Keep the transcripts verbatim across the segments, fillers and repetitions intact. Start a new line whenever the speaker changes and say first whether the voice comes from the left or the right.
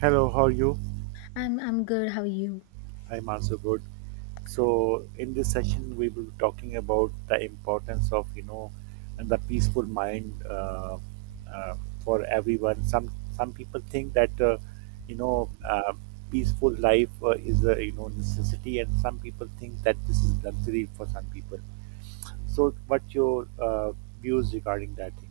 right: Hello, how are you?
left: I'm I'm good. How are you?
right: I'm also good. So, in this session, we will be talking about the importance of you know, and the peaceful mind uh, uh, for everyone. Some some people think that uh, you know, uh, peaceful life uh, is a you know necessity, and some people think that this is luxury for some people. So, what your uh, views regarding that thing?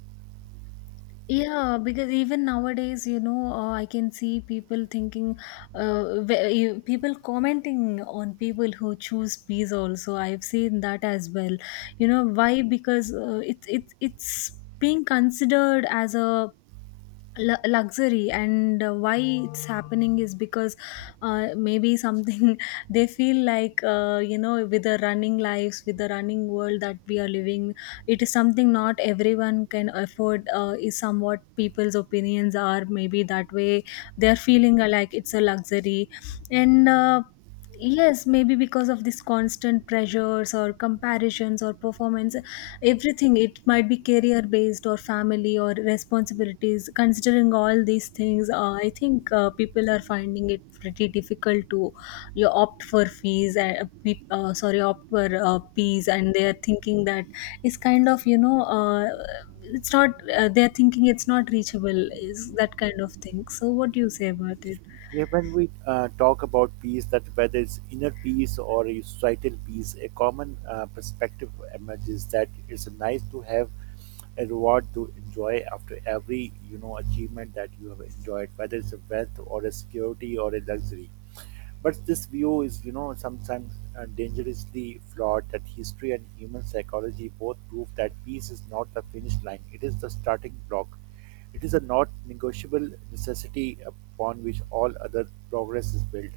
left: Yeah, because even nowadays, you know, uh, I can see people thinking, uh, wh- you- people commenting on people who choose peace. Also, I've seen that as well. You know why? Because uh, it's it's it's being considered as a lu- luxury, and uh, why it's happening is because uh, maybe something they feel like, uh, you know, with the running lives, with the running world that we are living, it is something not everyone can afford, uh, is somewhat people's opinions are maybe that way. They are feeling like it's a luxury. And uh, yes, maybe because of this constant pressures or comparisons or performance, everything, it might be career based or family or responsibilities. Considering all these things, uh, I think uh, people are finding it pretty difficult to you opt for fees, and uh, pe- uh, sorry, opt for uh, fees, and they are thinking that it's kind of, you know uh, it's not, uh, they're thinking it's not reachable, is that kind of thing. So what do you say about it?
right: Yeah, when we uh, talk about peace, that whether it's inner peace or a societal peace, a common uh, perspective emerges that it's nice to have a reward to enjoy after every you know achievement that you have enjoyed, whether it's a wealth or a security or a luxury. But this view is, you know, sometimes uh, dangerously flawed that history and human psychology both prove that peace is not the finish line, it is the starting block. It is a not negotiable necessity upon which all other progress is built.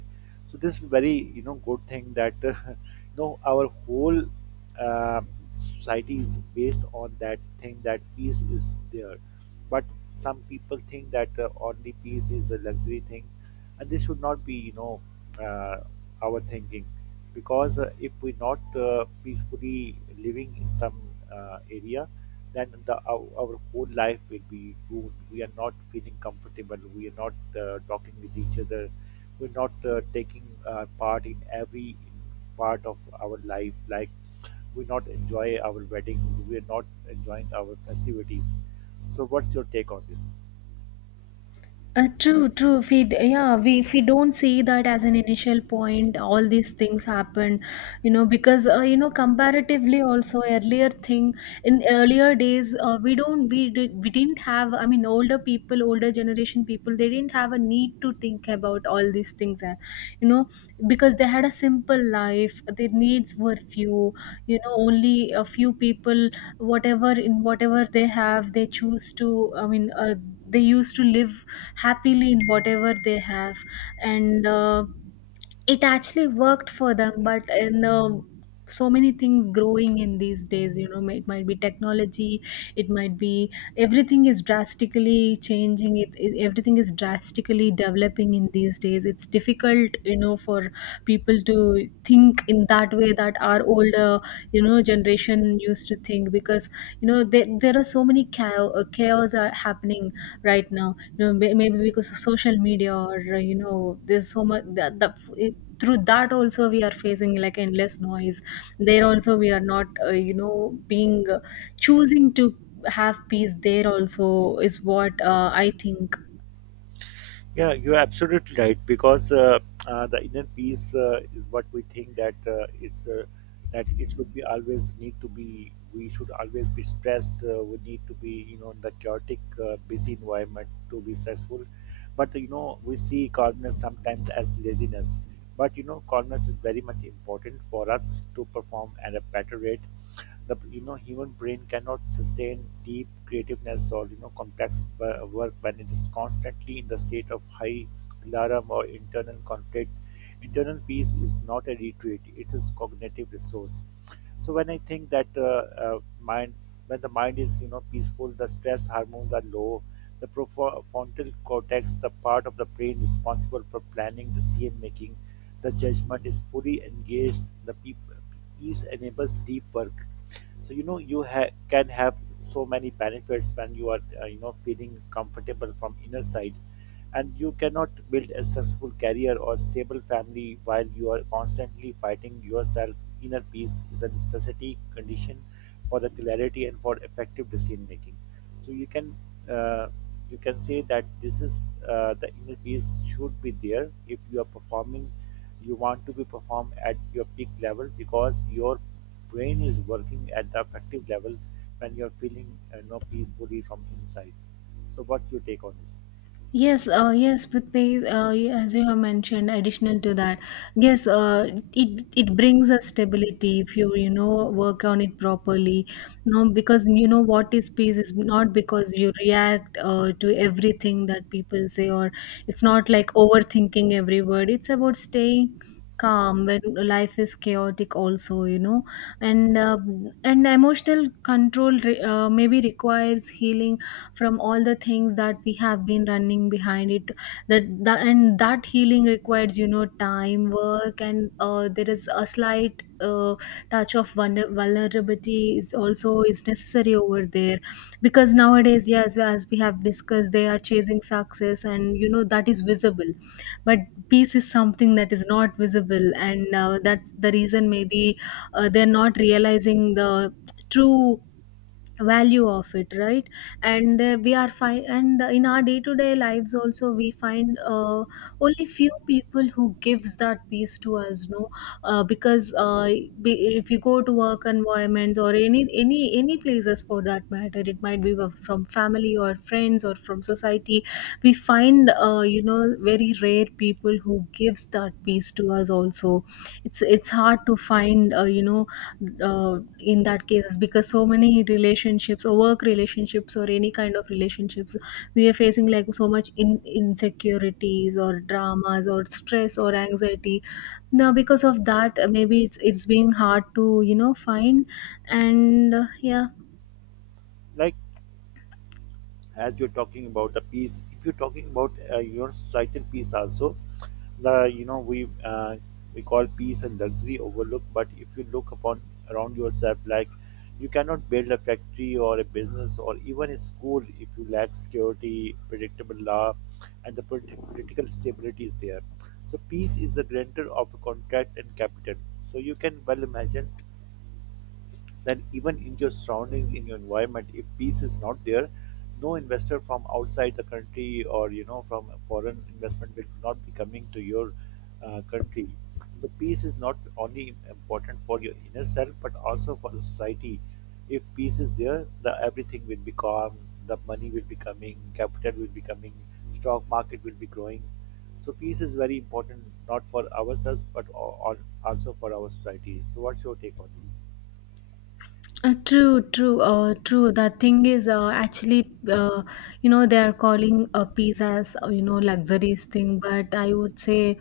right: So this is very, you know, good thing that, you know, our whole uh, society is based on that thing that peace is there, but some people think that uh, only peace is a luxury thing, and this should not be you know uh, our thinking, because uh, if we're not uh, peacefully living in some uh, area, then the, our, our whole life will be ruined. We are not feeling comfortable, we are not uh, talking with each other, we're not uh, taking uh, part in every part of our life, like we not enjoy our wedding, we're not enjoying our festivities. So what's your take on this?
left: Uh, true, true. If we, d- yeah, we, if we don't see that as an initial point, all these things happen, you know, because, uh, you know, comparatively also, earlier thing, in earlier days, uh, we don't we did we didn't have. I mean, older people, older generation people, they didn't have a need to think about all these things, uh, you know, because they had a simple life. Their needs were few, you know, only a few people, whatever, in whatever they have they choose to, I mean, uh, they used to live happily in whatever they have. And uh, it actually worked for them. But in, uh, so many things growing in these days, you know, it might be technology, it might be, everything is drastically changing, it, it everything is drastically developing in these days. It's difficult, you know, for people to think in that way that our older, you know, generation used to think, because, you know, there, there are so many chaos, uh, chaos are happening right now, you know, may- maybe because of social media, or, uh, you know, there's so much, that, that it- through that also we are facing like endless noise. There also we are not, uh, you know, being, uh, choosing to have peace there also, is what, uh, I think.
right: Yeah, you're absolutely right, because uh, uh, the inner peace uh, is what we think that uh, it's uh, that it should be always need to be, we should always be stressed. Uh, we need to be you know in the chaotic, uh, busy environment to be successful. But you know we see calmness sometimes as laziness. But you know calmness is very much important for us to perform at a better rate. The you know human brain cannot sustain deep creativeness or you know complex wo- work when it is constantly in the state of high alarm or internal conflict. Internal peace is not a retreat, it is cognitive resource. So when I think that uh, uh, mind when the mind is you know peaceful, the stress hormones are low, the profo- frontal cortex, the part of the brain responsible for planning, decision making, the judgment is fully engaged. The peop- peace enables deep work. So you know you ha- can have so many benefits when you are uh, you know feeling comfortable from inner side, and you cannot build a successful career or stable family while you are constantly fighting yourself. Inner peace is a necessity condition for the clarity and for effective decision making. So you can uh, you can say that this is uh, the inner peace should be there if you are performing. You want to be performed at your peak level because your brain is working at the affective level when you're feeling uh, you know peacefully from inside. So what's you take on this?
left: Yes, uh, yes, with pay, uh, y- as you have mentioned, additional to that, yes, uh, it it brings a stability if you, you know, work on it properly. No, because, you know, what is peace is not because you react, uh, to everything that people say, or it's not like overthinking every word. It's about staying calm when life is chaotic also, you know. And uh, and emotional control, re- uh, maybe requires healing from all the things that we have been running behind it, that, that and that healing requires, you know, time, work, and uh, there is a slight, uh, touch of vulner- vulnerability is also is necessary over there. Because nowadays, yes, as we have discussed, they are chasing success, and you know that is visible. But peace is something that is not visible, and uh, that's the reason, maybe, uh, they're not realizing the true value of it, right? And uh, we are fine, and uh, in our day to day lives also, we find, uh, only few people who gives that peace to us, no. uh, because uh, be, if you go to work environments or any any any places for that matter, it might be, wa- from family or friends or from society, we find, uh, you know, very rare people who gives that peace to us also. It's it's hard to find, uh, you know, uh, in that case, is because so many relationships or work relationships or any kind of relationships, we are facing like so much in insecurities or dramas or stress or anxiety now. Because of that, uh, maybe it's it's being hard to, you know, find. And uh, yeah.
right: Like, as you're talking about the peace, if you're talking about uh, your societal peace also, the you know we uh, we call peace and luxury overlook. But if you look upon around yourself, like, you cannot build a factory or a business or even a school if you lack security, predictable law, and the polit- political stability is there. So peace is the grantor of a contract and capital. So you can well imagine then even in your surroundings, in your environment, if peace is not there, no investor from outside the country or you know from a foreign investment will not be coming to your uh, country. The peace is not only important for your inner self but also for the society. If peace is there, the everything will be calm. The money will be coming, capital will be coming, stock market will be growing. So peace is very important, not for ourselves but al- al- also for our society. So what's your take on this?
left: Uh, true, true, uh, true. The thing is, uh, actually, uh, you know, they are calling uh, peace as, uh, you know, luxurious thing, but I would say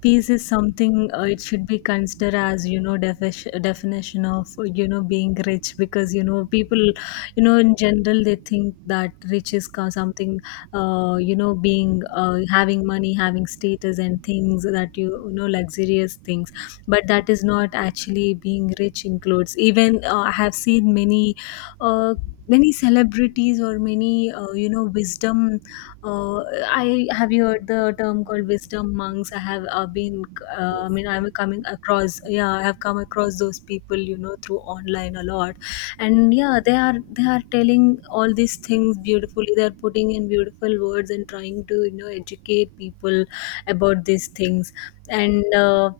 left: peace is something, uh, it should be considered as, you know, defi- definition of, you know, being rich. Because, you know, people, you know, in general, they think that rich is co- something, uh, you know, being, uh, having money, having status and things that you, you know, luxurious things. But that is not, actually being rich includes, even uh, I have seen many, uh, many celebrities or many, uh, you know, wisdom, uh, I have, you heard the term called wisdom monks? I have, uh, been, uh, I
right: Yes.
left: mean, I'm coming across, yeah, I have come across those people, you know, through online, a lot. And yeah, they are they are telling all these things beautifully. They are putting in beautiful words and trying to, you know, educate people about these things. And uh,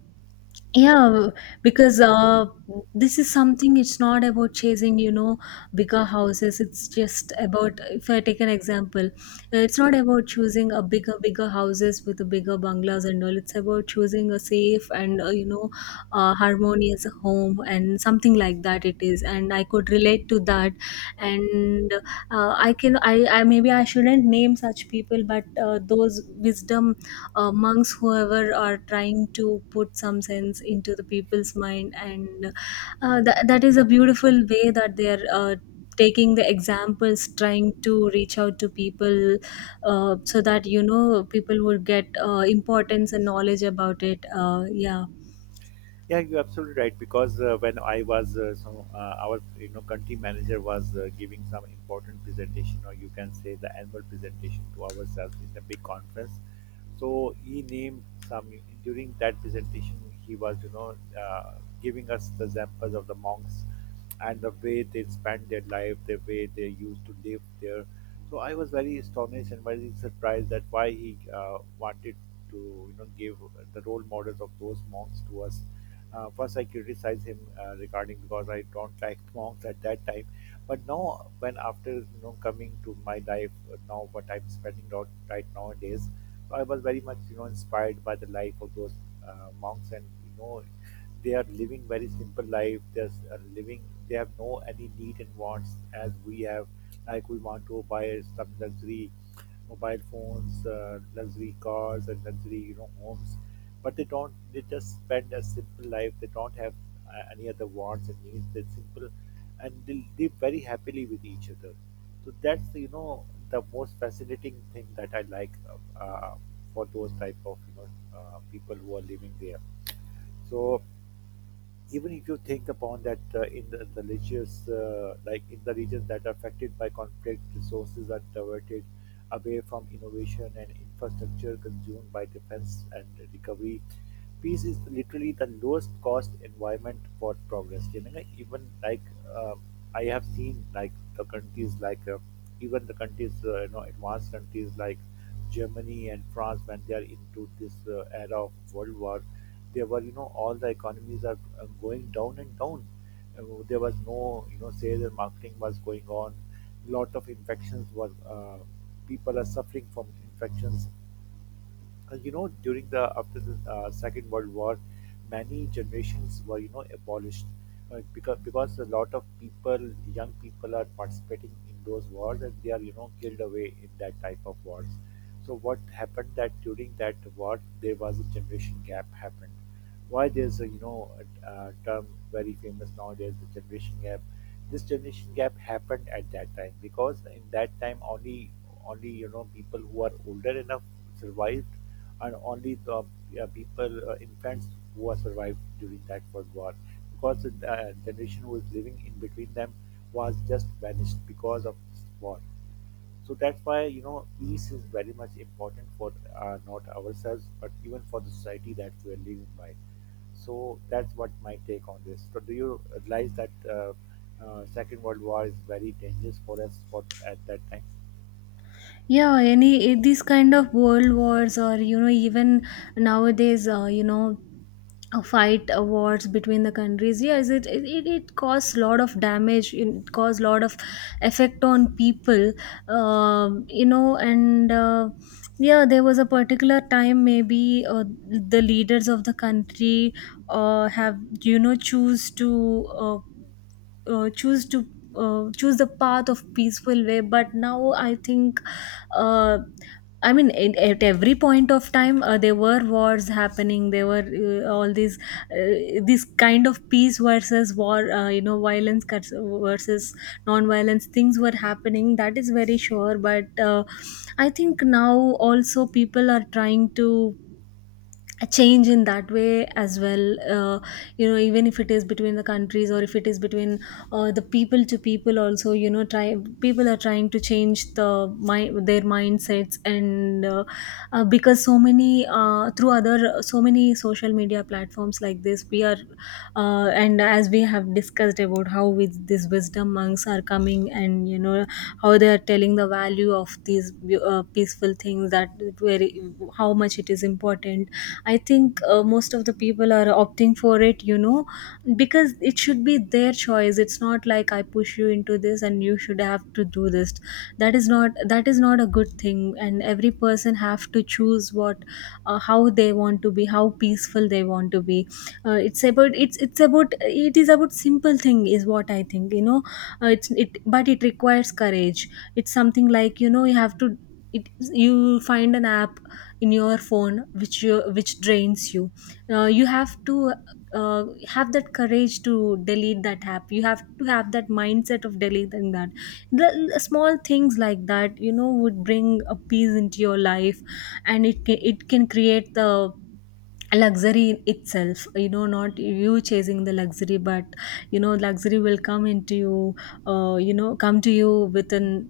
left: yeah, because uh, this is something, it's not about chasing, you know, bigger houses. It's just about, if I take an example, uh, it's not about choosing a bigger, bigger houses with a bigger bungalows and all. It's about choosing a safe and, uh, you know, uh, harmonious home and something like that, it is. And I could relate to that. And uh, I can, I, I, maybe I shouldn't name such people, but uh, those wisdom, uh, monks, whoever are trying to put some sense into the people's mind, and uh, that, that is a beautiful way that they are, uh, taking the examples, trying to reach out to people, uh, so that, you know, people would get, uh, importance and knowledge about it. Uh, yeah.
right: Yeah, you're absolutely right. Because uh, when I was uh, some, uh, our you know country manager was uh, giving some important presentation, or you can say the annual presentation to ourselves in the big conference, so he named some during that presentation. He was, you know, uh, giving us the examples of the monks and the way they spend their life, the way they used to live there. So I was very astonished and very surprised that why he uh, wanted to, you know, give the role models of those monks to us. Uh, first, I criticized him uh, regarding, because I don't like monks at that time. But now, when after you know coming to my life, uh, now what I'm spending out right nowadays, so, I was very much, you know, inspired by the life of those uh, monks, and you know, they are living very simple life. They're uh, living. They have no any need and wants as we have. Like we want to buy some luxury mobile phones, uh, luxury cars, and luxury, you know, homes, but they don't, they just spend a simple life. They don't have uh, any other wants and needs, they're simple and they live very happily with each other. So that's you know the most fascinating thing that I like uh, uh, for those type of you know uh, people who are living there. So even if you think upon that uh, in the, the religious uh, like in the regions that are affected by conflict, resources are diverted away from innovation and infrastructure, consumed by defense and recovery. Peace is literally the lowest cost environment for progress. You know, even like uh, I have seen like the countries like uh, even the countries, uh, you know advanced countries like Germany and France, when they are into this uh, era of world war, there were, you know, all the economies are uh, going down and down. Uh, there was no, you know, sales and marketing was going on. Lot of infections were. Uh, people are suffering from infections. And you know, during the after the uh, Second World War, many generations were, you know, abolished uh, because because a lot of people, young people, are participating in those wars, and they are, you know, killed away in that type of wars. So what happened that during that war there was a generation gap happened. Why there's a you know a, a term very famous nowadays, the generation gap. This generation gap happened at that time because in that time only, only you know people who are older enough survived, and only the uh, people uh, infants who are survived during that world war, because the uh, generation who was living in between them was just vanished because of this war. So that's why you know peace is very much important for uh, not ourselves but even for the society that we are living by. So that's what my take on this. So do you realize that uh, uh, second world war is very dangerous for us for at that time?
left: Yeah, any these kind of world wars, or, you know, even nowadays, uh, you know, uh, fight, uh, wars between the countries, yes, it it, it it caused a lot of damage, it caused a lot of effect on people. Um, you know, and uh, yeah, there was a particular time, maybe, uh, the leaders of the country, uh, have, you know, choose to, uh, uh, choose to uh, choose the path of peaceful way. But now I think, uh, I mean, at, at every point of time, uh, there were wars happening. There were, uh, all these, uh, this kind of peace versus war, uh, you know, violence cuts- versus non-violence. Things were happening. That is very sure. But uh, I think now also people are trying to a change in that way as well. uh, you know, even if it is between the countries or if it is between, uh, the people to people also, you know, try, people are trying to change the my their mindsets, and uh, uh, because so many, uh, through other so many social media platforms like this, we are, uh, and as we have discussed about how with these wisdom monks are coming, and you know how they are telling the value of these, uh, peaceful things, that very, how much it is important, I think uh, most of the people are opting for it, you know. Because it should be their choice, it's not like I push you into this and you should have to do this. That is not, that is not a good thing. And every person have to choose what, uh, how they want to be, how peaceful they want to be. Uh, it's about, it's it's about it is about simple thing, is what I think, you know. Uh, it's it But it requires courage. It's something like, you know, you have to, it, you find an app in your phone which you, which drains you, uh, you have to, uh, have that courage to delete that app. You have to have that mindset of deleting that, the the small things like that, you know, would bring a peace into your life. And it can, it can create the luxury in itself, you know, not you chasing the luxury, but you know, luxury will come into you, uh, you know, come to you within,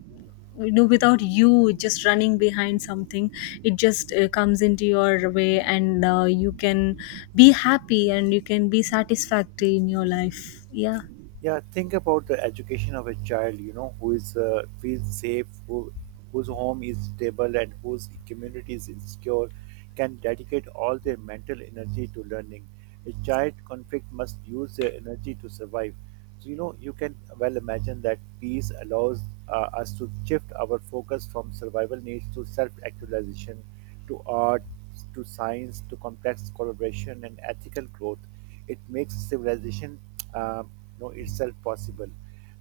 left: you know, without you just running behind something. It just, uh, comes into your way, and uh, you can be happy and you can be satisfactory in your life. Yeah,
right: Yeah, think about the education of a child, you know, who is uh, feels safe, who whose home is stable and whose community is secure, can dedicate all their mental energy to learning. A child conflict must use their energy to survive. So you know, you can well imagine that peace allows uh, us to shift our focus from survival needs to self-actualization, to art, to science, to complex collaboration and ethical growth. It makes civilization um, you know itself possible.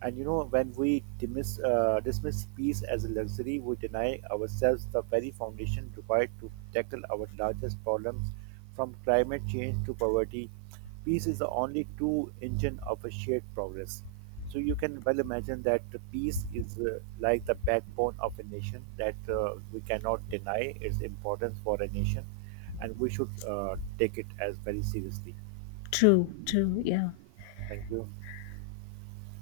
right: And you know when we dismiss, uh, dismiss peace as a luxury, we deny ourselves the very foundation required to tackle our largest problems, from climate change to poverty. Peace is the only true engine of a shared progress. So you can well imagine that the peace is uh, like the backbone of a nation, that uh, we cannot deny its importance for a nation, and we should uh, take it as very seriously.
left: true, true, yeah.
right: Thank you.